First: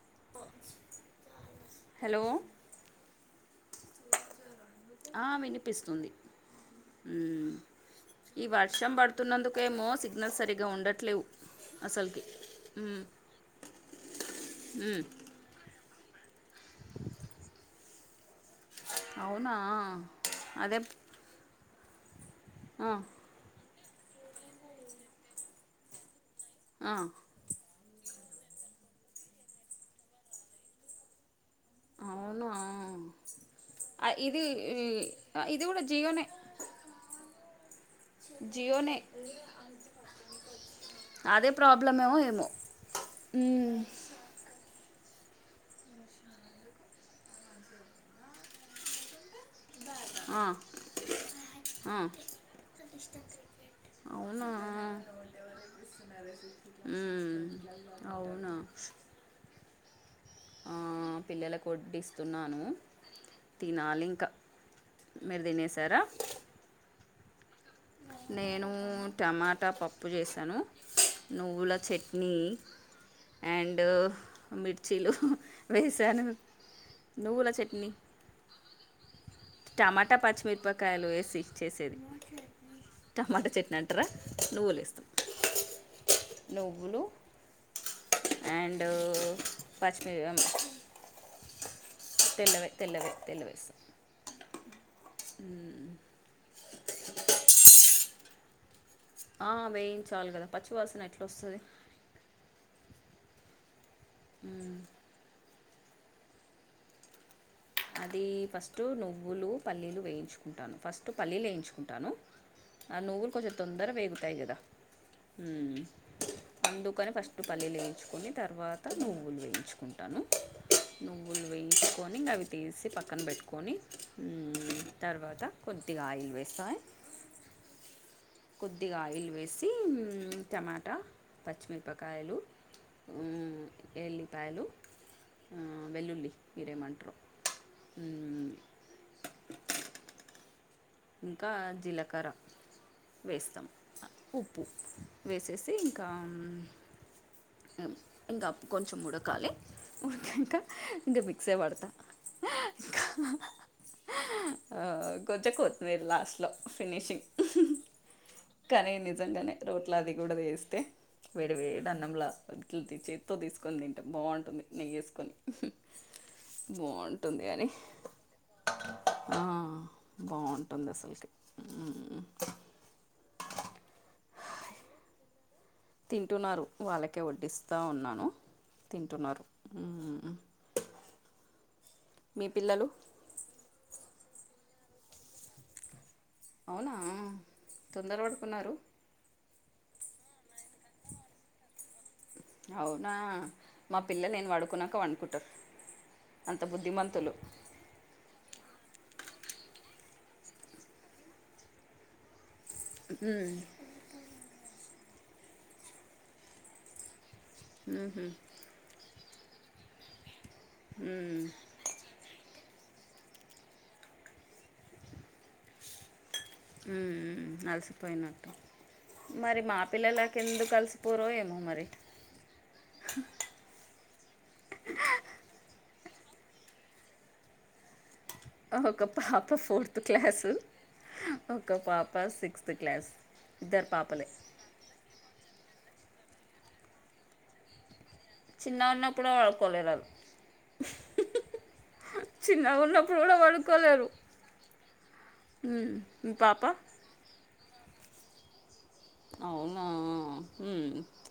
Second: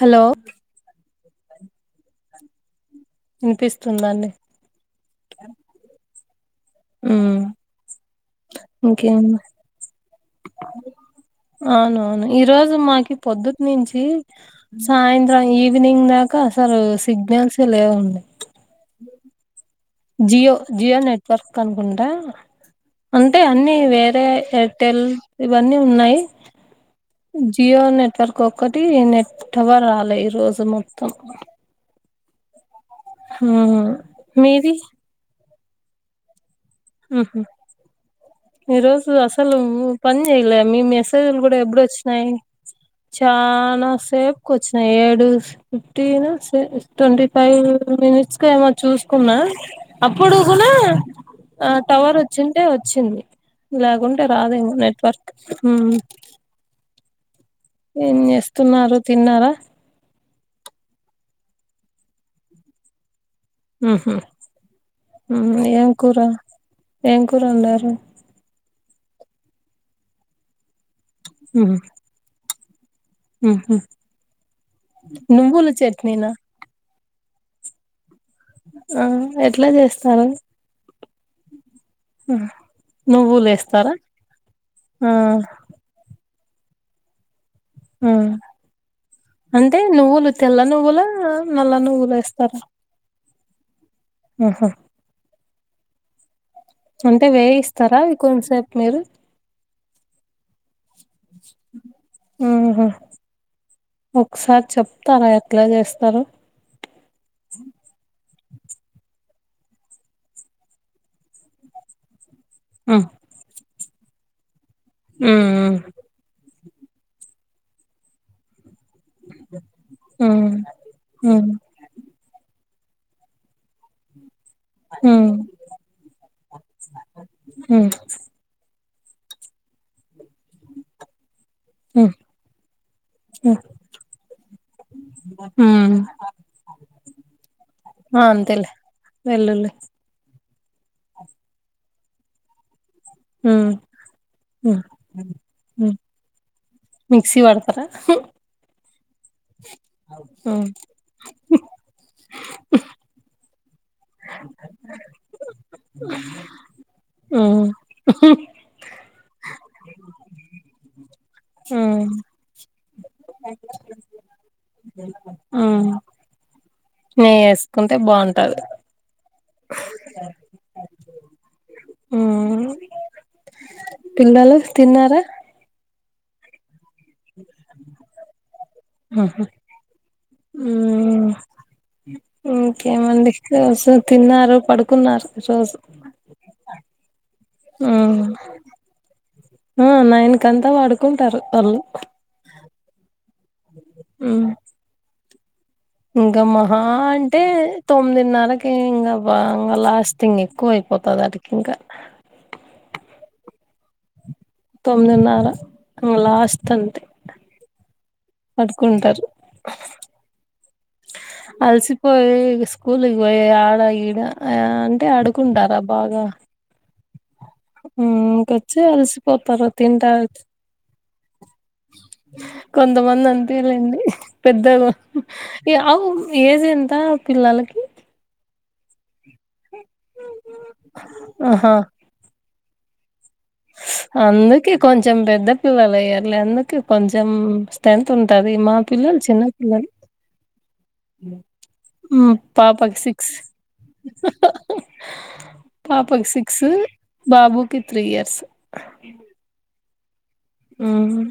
Hello hello ఇన్పిస్తుందాండి ఆ వినిపిస్తుంది మ్మ్ ఊమ్ ఈ వర్షం ఇంకేం పడుతున్నందుకేమో సిగ్నల్స్ సరిగ్గ ఉండట్లేవు అవును అసలుకి అవును ఈ రోజు మ్మ్. మాకి పొద్దుట్నుంచి మ్మ్. సాయంత్రం గ ఈవినింగ్ దాకా అసలు సిగ్నల్సే లేవండి అవునా జియో అదే జియో నెట్వర్క్ అనుకుంటా ఆ అంటే అన్ని వేరే ఎయిర్టెల్ ఇవన్నీ ఉన్నాయి ఆ జియో నెట్వర్క్ ఒక్కటి నెట్ టవర్ రాలే ఈ రోజు మొత్తం అవును మ్మ్ ఆ ఇది మీది ఇది కూడా జియో నే ఉమ్ హు ఈ జియోనే రోజు అసలు పని చేయలే మీమే లు అదే కూడ ప్రాబ్లం ఏమో ఎబ్బుడోచ్చినాయి ఏమో మ్మ్. చానా సేపుకొచ్చినాయి ఏడు ఫిఫ్టీనా సే ట్వంటీ ఫైవ్ మినిట్స్ కేమో చూసుకున్నా ఆ, అప్పుడుగుడా ఆ టవర్ వచ్చింటే వచ్చింది లేకుంటే రాదేమో నెట్వర్క్ ఉ ఏం చేస్తున్నారు తిన్నారా ఆ, పిల్లలకు ఒడ్డిస్తున్నాను తినాలి ఉహు ఇంకా మీరు ఏం తినేసారా కూర ఏం కూర వండారు నేను టమాటా పప్పు చేశాను నువ్వుల చట్నీ ఉ ఉహు అండ్ మిర్చీలు నువ్వుల వేశాను చట్నీనా నువ్వుల చట్నీ ఆ ఎట్లా టమాటా చేస్తారు పచ్చిమిరపకాయలు వేసి చేసేది నువ్వులు టమాటా చట్నీ వేస్తారా అంటార నువ్వులు వేస్తాం ఆ నువ్వులు ఆ అండ్ పచ్చి మిరపకాయ నువ్వుల తెల్లవే తెల్లవే తెల్లవేవేస్తా ఆహ అంటే వేయి ఇస్తారా అవి కొంతసేపు మీరు ఆ వేయించాలి కదా పచ్చివాసన ఎట్ల వస్తుంది ఆహా ఒకసారి చెప్తారా ఎట్లా చేస్తారు అది ఫస్ట్ నువ్వులు పల్లీలు వేయించుకుంటాను ఫస్ట్ పల్లీలు వేయించుకుంటాను ఆ హ్మ్ నువ్వులు కొంచెం తొందర వేగుతాయి కదా ఊ హ్మ్ అందుకని ఫస్ట్ పల్లీలు వేయించుకొని తర్వాత నువ్వులు వేయించుకుంటాను హ్మ్ నువ్వులు హ్మ్ వేయించుకొని అవి తీసి పక్కన పెట్టుకొని తర్వాత కొద్దిగా ఆయిల్ వేస్తాయి ఉ కొద్దిగా ఆయిల్ వేసి టమాటా హ్మ్ పచ్చిమిరపకాయలుఉ హ్మ్ ఎల్లిపాయలు ఉ హ్మ్ వెల్లుల్లి మీరేమంటారో ఆ అంతేలే వెల్లుల్లి ఇంకా జీలకర్ర వేస్తాం హ్మ్ ఉప్పు హ్మ్ వేసేస్తాం అ హ్మ్ ఇంకా మిక్సీ పడతారా ఇంకా కొంచెం ఉడకాలే ఉడికినంక హ్మ్ ఇంకా మిక్సే పడతాను ఇంకా ఆ కొంచెం కొత్తిమీర లాస్ట్ లో ఫినిషింగ్ హ్మ్ కానీ నిజంగానే రోట్ల అది కూడా వేస్తే వేడి వేడి హ్మ్ అన్నంలో ఇట్లు చేతితో తీసుకొని తింటే బాగుంటుంది నెయ్యివేసుకొని ఆ నెయ్య వేసుకుంటే బాగుంటది ఆ బాగుంటుంది అసలుకి హ్మ్ పిల్లలు తిన్నారా తింటున్నారు వాళ్ళకి ఇంకా వడ్డిస్తా ఉన్నాను తింటున్నారు ఉ మీ పిల్లలు ఇంకేమండి రోజు తిన్నారు పడుకున్నారు రోజు అవునా ఉ తొందర పడుకున్నారు ఆ నైనుకుకంతా పడుకుంటారు వాళ్ళు అవునా మా పిల్లలు నేను పడుకున్నాక పడుకుంటారు ఇంకా మహా అంటే తొమ్మిదిన్నరకి ఇంకా బా ఇంక లాస్టింగ్ ఎక్కువ అయిపోతుంది అటికి ఇంకా ఉ తొమ్మిదిన్నర లాస్ట్ అంతే ఉహు పడుకోన్ఉంటారు, ఉమ్ అల్సిప్ పోయి స్కూల్కి పోయి ఆడ, ఈడ ఆ అంటే ఆడుకుంటారా బాగా. ఉమ్మ్ ఉమ్మ్ అలిసిపోయినట్టు, ఇంకొచ్చి మరి అలసిపోతారు మా తింటారు పిల్లలాకి ఎందుకు కలిసిపోరో ఏమో మరి. కొంతమంది అంతేలేండి పెద్దలు ఏ అవ్ ఏజ్ ఎంత పిల్లలకి ఓ ఒక పాప ఫోర్త్ క్లాసు, ఆహా ఒక పాప సిక్స్త్ క్లాస్ ఇద్దరు పాపలే అందుకే కొంచెం పెద్ద పిల్లలు అయ్యర్లే, అందుకే కొంచెం టెన్త్ ఉంటది, మా చిన్నగా పిల్లలు ఉన్నప్పుడు చిన్న పిల్లలు. పడుకోలేరు వాళ్ళు ఉమ్ చిన్నగా పాపకి ఉన్నప్పుడు సిక్స్. కూడా పడుకోలేరు ఉమ్, పాపకి మీ పాప సిక్స్, బాబుకి త్రీ ఇయర్స్. అవునా హుమ్ మ్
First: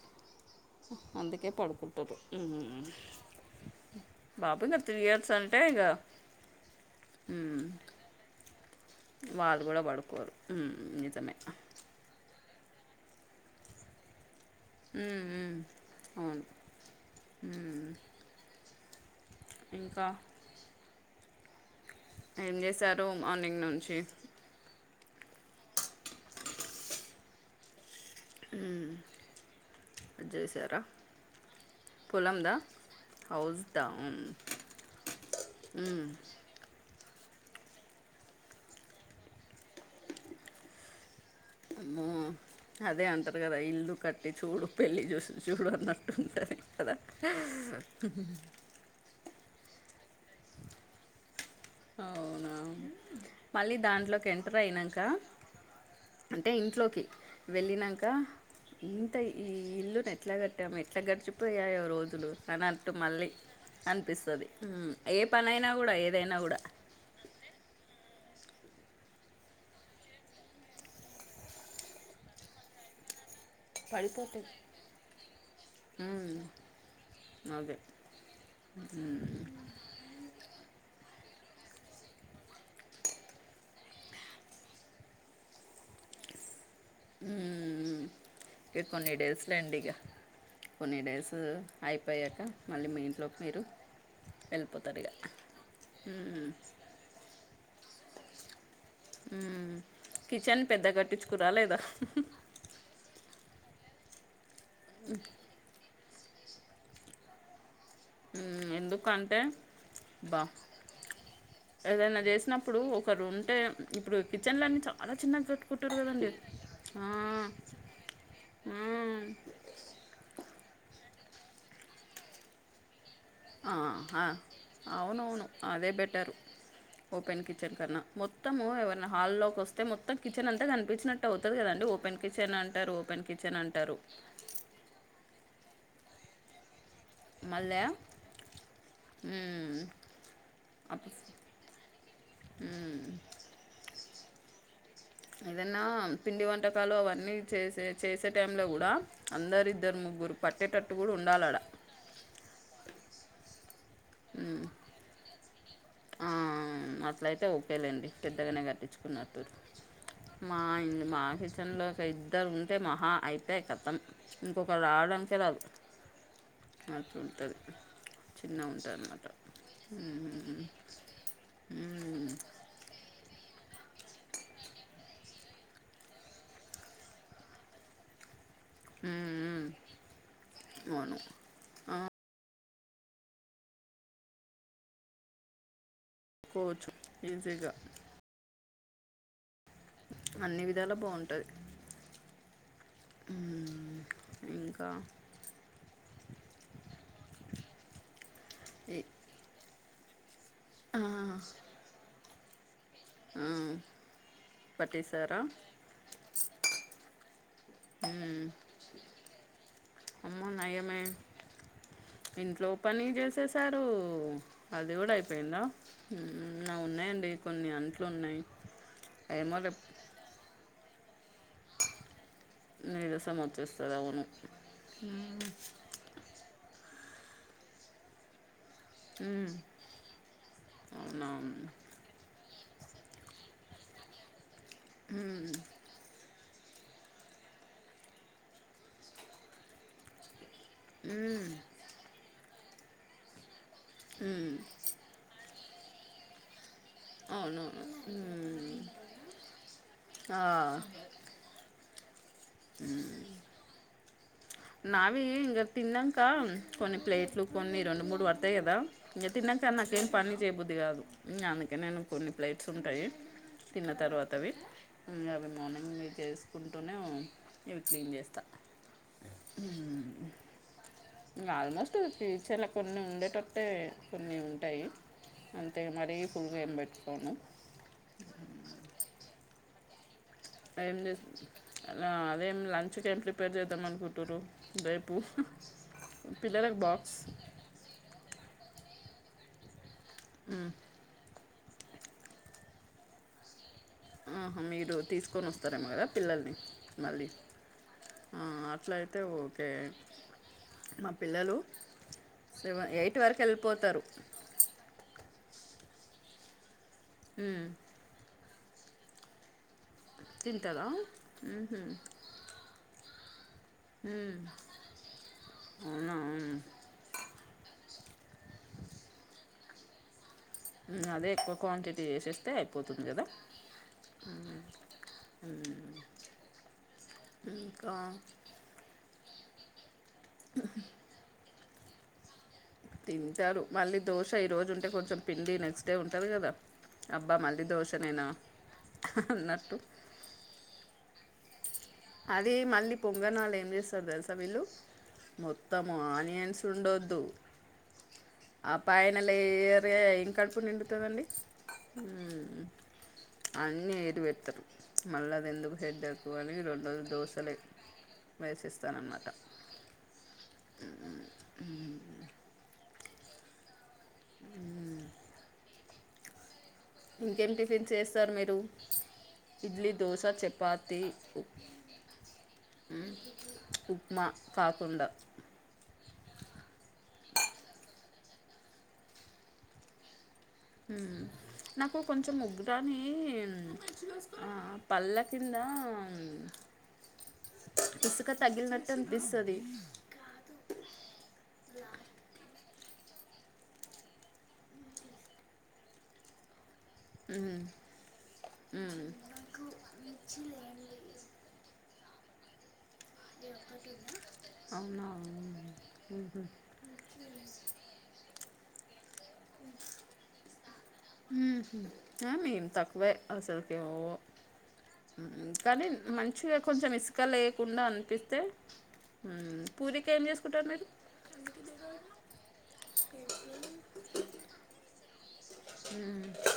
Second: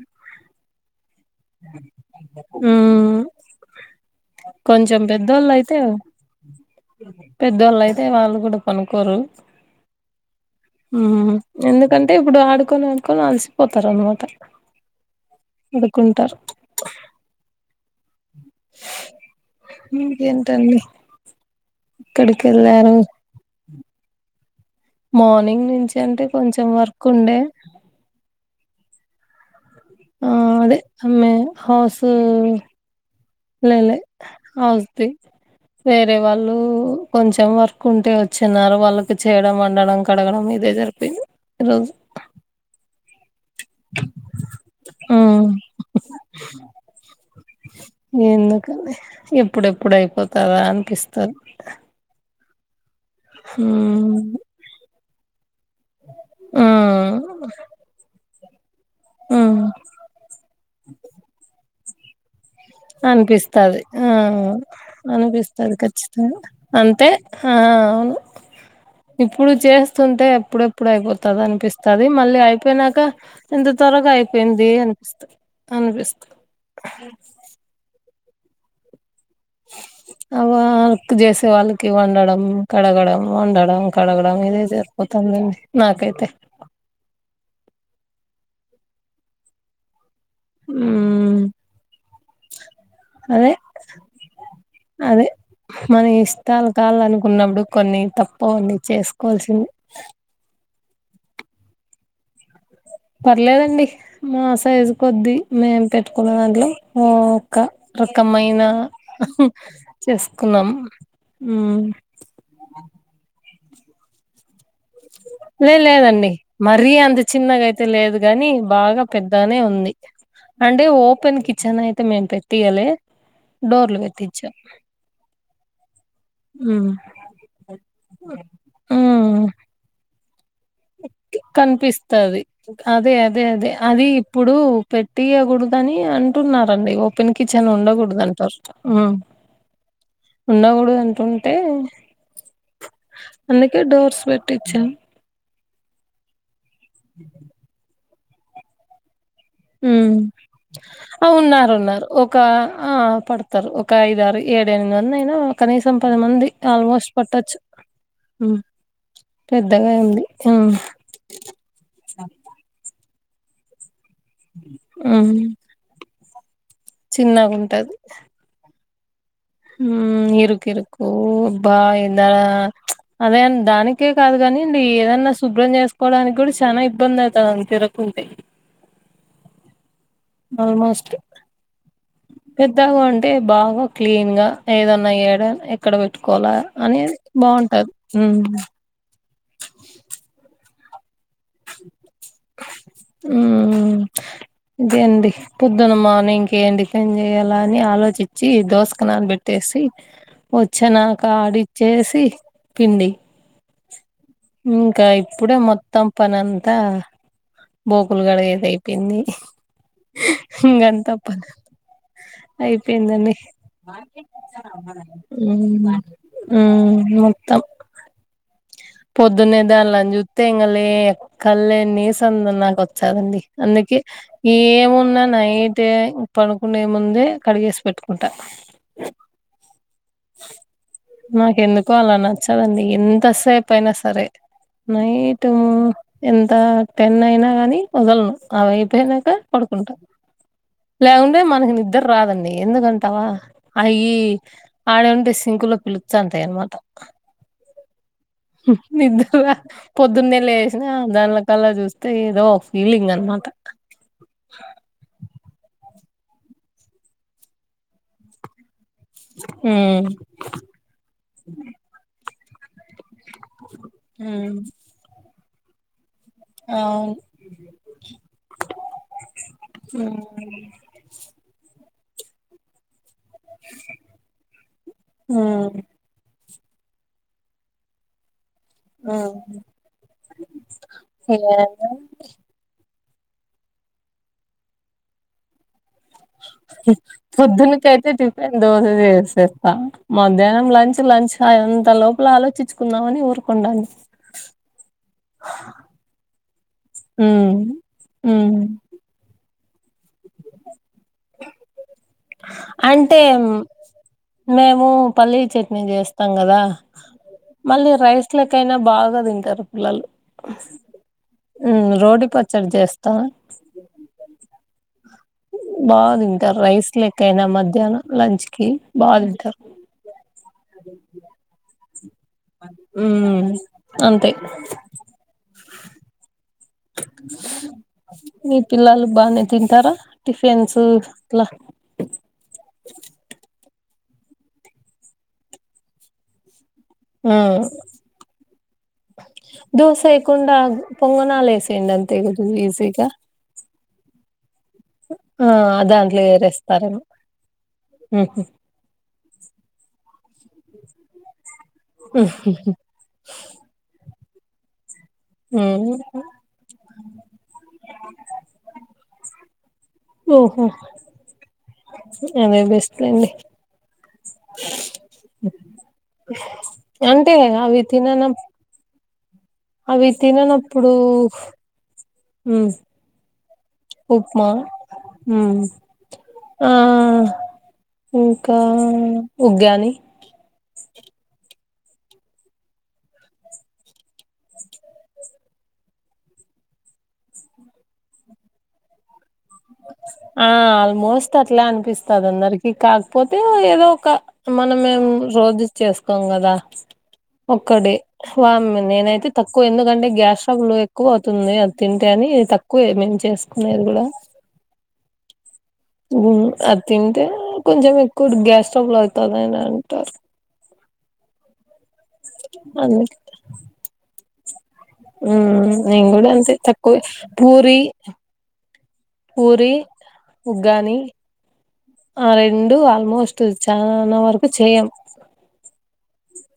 అందుకే పడుకుంటారు ఉహుమ్ మ్ బాబు ఇంగ త్రీయర్స్ అంటే ఇంగ ఉమ్ పెద్దోళ్ళు అయితే వాళ్ళు గుడా పనుకోరు వాళ్ళు కూడా పడుకోరు ఉమ్, నిజమే అంటే ఇప్పుడు ఆడ్కొని ఆడ్కోని అలిసిపోతారన్నమాట. ఉమ్ ఉమ్ అవున్ ఉమ్ ఉమ్ ఇంకా ఇకేంటండి ఏం జేశారు మార్నింగ్ నుంచి మార్నింగ్ నుంచి అంటే, కొంచెం వర్క్ ఉండే. ఉమ్మ్ ఆ అదే హమె హౌస్ పొలందా లే హౌస్దా లే ఉమ్, హోస్ ది ఉమ్, వేరే వాళ్ళు కొంచెం వర్క్ ఉంటే వచ్చిఉన్నారు వాళ్ళకి చేయడం, వండడం, కడగడం ఇదే జరిపోయింది. ఈరోజు అమ్మో అదే అంటారు గదా ఇల్లు కట్టి చూడు పెళ్ళి చూసి ఉమ్, చూడు అన్నట్టు ఉంటుంది కదా. ర కాని ఎప్పుడెప్పుడు అయిపోతాదా అనిపిస్తాన్ అవునా, మళ్ళీ ఉమ్ దాంట్లోకి ఎంటర్ అయినంకా అంటే ఇంట్లోకి, ఉమ్ వెళ్ళినంకా ఇంత ఈ ఉమ్ ఇల్లును ఎట్లా కట్టామ్, ఎట్లా గడిచిపోయాయో రోజులు. అనట్టు మళ్ళీ అనిపిస్తది ఆ అనిపిస్తది, ఏ పనైనా అనిపిస్తది గుడా ఏదైనా ఖచ్చితంగా గుడా అంతే హా అవును, ఇప్పుడు చేస్తుంటే ఎప్పుడేప్ ఎప్పుడు అయిపోతాద అనిపిస్తది, మళ్ళీ అయిపోనాక ఇంత త్వరగా పడిపోతుంది అయిపోయింది అనిపిస్తది, అనిపిస్తాది మ్మ్. అదే హుమ్మ్ అ ఆ వర్క్ చేసే వాళ్ళకి వండడం, కడగడం, వండడం కడగడం ఇదే సరిపోతందండి. నాకైతే ఉమ్మ్ ఉమ్మ్ ఉమ్మ్ ఇక కొన్ని డేస్ లేండి ఇగ కొన్ని డేస్ ఉమ్ అయిపోయాక, మళ్ళీ మీ ఇంట్లోకి అదే మీరు ఎల్పోతారు ఇగ అదే మన ఇస్తాలు కాలనుకున్నప్పుడు కొన్ని తప్పవ్ అండి. ఊ కిచెన్ పెద్ద కట్టించుకురా లేదా పర్లేదండి మా సైజు కొద్దిీ మేం పెట్టుకున్న దాంట్లో ఓ క రకమైన మ్మ్. ఎందుకంటే బా చేస్కున్నాం ఊ నప్పుడు ఒకరు ఉంటే ఇప్పుడు కిచెన్ లన్ని చ లే లేదండి మరీ ఆ, అంత చిన్నగా అయితే లేదు గాని బాగా మ్మ్, పెద్దనే ఉంది అంటే ఓపెన్ కిచెన్ అయితే మేం పెట్టియలే డోర్లు ఆహా పెట్టించాం అవునవును అదే బెటరు ఊ ఓపెన్ కిచెన్ కన్నా మొత్తము ఎవైనా మ్మ్ హాల్లోకి వస్తే మొత్తం కిచెన్ అంతా కన్ పిచినట్టవుతది కదండి ఓపన్ కనిపిస్తది కిచెన్ అంటారు అదే ఓపెన్ అదే కిచెన్ అదే అంటారు అది ఇప్పుడు పెట్టియకూడదని అంటున్నారండి ఓ పెన్ కిచన్ మళ్ళీ ఉండకూడదు అండ్ ఫస్ట్ మ్మ్, అప్- ఉండకూడదంటుంటే మ్మ్, అందుకే డోర్స్ పెట్టించాం ఏదన్నా పిండి వంటకాలు అవన్నీ చేసే చేసే టైమ్లో కూడా అందరిద్దర్ ఉమ్ ముగ్గురు పట్టేటట్టు కూడా ఆ ఉండాలడా ఉన్నారు ఒక ఆ పడతారు ఒక ఉమ్, ఐదారు ఏడెనిమిది మందయినా కనీసం పది మంది ఉ ఆల్మోస్ట్ అట్లయితే పట్టొచ్చు ఓకేలేండి ఉమ్ పెద్దగానే కట్టించుకున్నట్టుర్ పెద్దగా ఉంది మా ఉమ్ ఇల్ మాకిస్ కిచన్ లో ఒక ఇద్దరు ఉంటే మహా అయితే కతం ఇంకొకర్ ఉమ్ రావడానికే రాదు అట్టుంది చిన్నగుంటది చిన్న ఉంటాదన్నమాట బాఇన్ దానా అదేన్ దానికే కాదు కానీండి ఏదన్నా శుభ్రం చేస్ కోడానికి కూడా చానా ఇబ్బందవుతది తిరకుంటే ఊ ఊ ఆల్మోస్ట్ పెద్దగా ఉంటే బాగా క్లీన్ గా ఏదన్నా ఎయ్యాడా ఎక్కడ పెట్టుకోవాలా కోవచ్చు అనేది ఈజీగా బాగుంటది ఊ అన్ని విధాలా బాం టది ఊ ఉమ్ ఇంకా ఇదే అండి పొద్దున మార్నింగ్ కి ఏం టిఫెన్ చెయ్యాల అని ఆలోచిచి దోశకు నాన్ బెట్టేసి వచ్చినాక ఆడిచ్చేసి పిండి ఆవ్ ఇంకా ఇప్పుడే మొత్తం పనంతా బోకులు గడగేది అమ్మ అయిపోయింది ఇంగంన్ నయమే తప్పదు ఇంట్లో పని చేసేసారు అది కూడా అయిపోయిందా ఉమ్ ఊ నా ఉమ్ ఉన్నాయండి కొన్ని అంట్లున్నాయి పొద్దునేదాలన్ జుత్ంగ లే కల్ళె నీసంద నాక్ నీరసం వచ్చాదండి వచ్చేస్తుంది అందుకే అవును ఏమున్నా నైటె పనుకునే ముందే కడిగేస్ పెట్టుకుంటా ఊ నాకెందుకో అలా నచ్చదండి ఎంతసేపైనా సరే నైట్ము ఎంత టెన్ అయినా కాని వదలను అవై పోయ్ నాక పడుకుంటా లేకుంటే మనకి నిద్ర రాదండి ఎందుకంటావా అయి ఆడ ఉంటే సింకులో పిలుచ్చు అంతాయి అనమాట అవును ఉమ్, హు నిద్ర పొద్దున్నే ఆ లేసినా దాని కల్లా చూస్తే ఏదో ఒక ఫీలింగ్ అనమాట నావి ఇంక తిన్నాక కొన్ని ప్లేట్లు కొన్ని రెండు మూడు పడతాయి కదా ఇంక తిన్నాక నాకేం ఉమ్ పని చేయబుద్ధి కాదు అందుకే నేను కొన్ని ప్లేట్స్ ఉంటాయి తిన్న తర్వాత అవి ఉమ్ అవి మార్నింగే చే కుంటూనేవ్ అవును ఇవి క్లీన్ చేస్తా హ ఇంకా ఆల్మోస్ట్ ఫ్యూచర్లా కొన్ని ఉండేటట్టు అట్టే కొన్ని ఉంటాయి అంతే ఉమ్ మరి ఫున్గేమ్ పెట్కోను ఉ ఏంలేదు అలా అదేం లంచ్ జేలిప్ ప్రీపేర్ చేద్దామలుకుంటూరు రేపు పిల్లలకు బాక్స్ పొద్దునకయితే టిఫిన్ దోశ చేసేస్తా మధ్యాహ్నం ఉమ్, లంచ్ లంచ్ అంత లోపల ఆలోచించుకున్నామని ఊరుకుండా ఆహా మీరు తీసుకొని వస్తారేమో కదా పిల్లల్ని మళ్ళీ ఉమ్ ఆ ఉమ్ అట్లయితే ఓకే మా పిల్లలు సెవెన్ ఎయిట్ అంటే వరకు వెళ్ళిపోతారు మేము పల్లీ చట్నీ చేస్తాం కదా ఉమ్, మళ్ళీ రైస్ ఇట్లకైనా బాగా తింటారు పిల్లలు తింటారా ఉహుం. రోటి పచ్చడి చేస్తారు త ఉమ్ బాగా అవునా ఉమ్, తింటారు రైస్ లెక్కయినా మధ్యాహ్నం లంచ్కి బాగా తింటారు అదే ఎక్కువ క్వాంటిటీ చేసి అయిపోతుంది కదా ఉమ్ అంతే ఇంకా మీ పిల్లలు బాగానే తింటారా టిఫిన్స్ అట్లా తింటారు మళ్ళీ దోశ ఈరోజు ఉంటే కొంచెం పిండి నెక్స్ట్ డే ఉంటుంది కదా అబ్బా ఉమ్ మళ్ళీ దోశనేనా అన్నట్టు కుండా పొంగనాలు ఎసేయండి ఆన్ అదీ మళ్ళీ పొంగనాళ్ళు ఏం చేస్తారు తెలుసా వీళ్ళు ఆ మొత్తం దాంట్లో ఆనియన్స్ ఏరేస్తారేమో ఉండొద్దు ఉహు ఆ పైయన లేయరే ఏం కడుపు నిండుతుందండి అన్నీ ఏలు పెడ్తరు మళ్ళీ అది ఎందుకు ఉమ్ హెడ్ ఎక్కువని రెండు రోజులు దోశలే వేసిస్తానన్నమాట ఓహో అదే బెస్ట్ అండి అంతే కదా అవి తినన డు అవి తిననప్పుడు ఉప్- ఉ ఉప్మా ఆ ఇంకా ఉగ్గాని నాకు కొంచెం ముగ్గురాని ఆ బల్ల కింద ఇసుక తగిలినట్టు అనిపిస్తది ఆ ఆల్మోస్ట్ అట్లా అనిపిస్తది అందరికి కాకపోతే ఏదో ఒక మనమేం రోజు చేసుకోం గదా హ్మ్ ఒక్కడే వామ్ హ్మ్ నేనైతే తక్కువ ఎందుకంటే గ్యాస్ స్టవ్ లో ఎక్కువ అవు ది అది తింటే అని తక్కువ ఏమేమి చేసుకునేది కూడా అవునా అవును అది తింటే కొంచెం ఎక్కుడు గ్యాస్ స్టబుల్ అవుతదని అంటా ఉహు మేన్ తక్కువే అందుకే అసలుకి ఏంవ్ మ్మ్ కానీ నేను కూడా అంతే మంచిగా కొంచెం తక్కువే ఇసుక పూరి లేకుండా అనిపిస్తే ఉ పూరి పూరికేం చేసుకుంటారు మీరు ఉగ్గాని ఆ రెండు ఆల్మోస్ట్ చానా వరకు చేయం ఉ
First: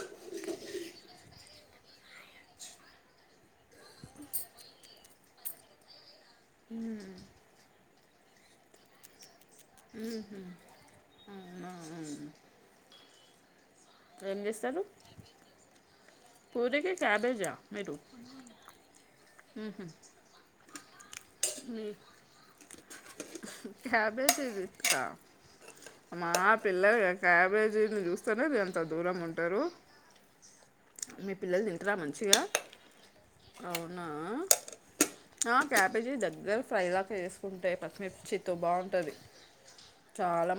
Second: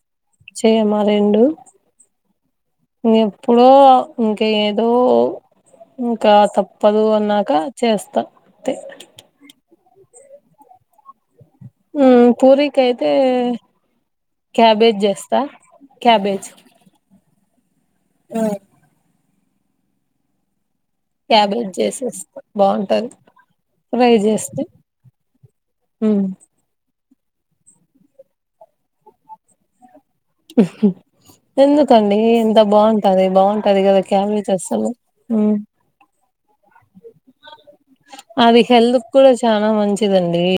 చెయమ్మా ఆ రెండు ఇ ఎప్పుడో ఇంక ఏదో ఇంకా తప్పదు అన్నాక చేస్తా ఉహు అవునా కైతే ఏం క్యాబేజ్ జేస్తా పూరికు క్యాబేజా నైటూ ఉహుమ్ క్యాబేజ్ జేసేస్త బాగుంటది ఫ్రై క్యాబేసి చేస్తే [unintelligible] మ్ అమా పిల్లలు క్యాబేజీ చూస్తేనే ఎంత దూరం ఉంటారు మీ పిల్లలు తింటారా ఎందుకండి మంచిగా ఎంత బాగుంటది బాగుంటది కదా అవునా క్యాబీజీ అసలు మ్ ఆ క్యాబేజీ దగ్గర ఫ్రై లాగా వేసుకుంటే పచ్చిమిర్చితో అది హెల్త్ బాగుంటది కూడా చానా మంచిదండి చాలా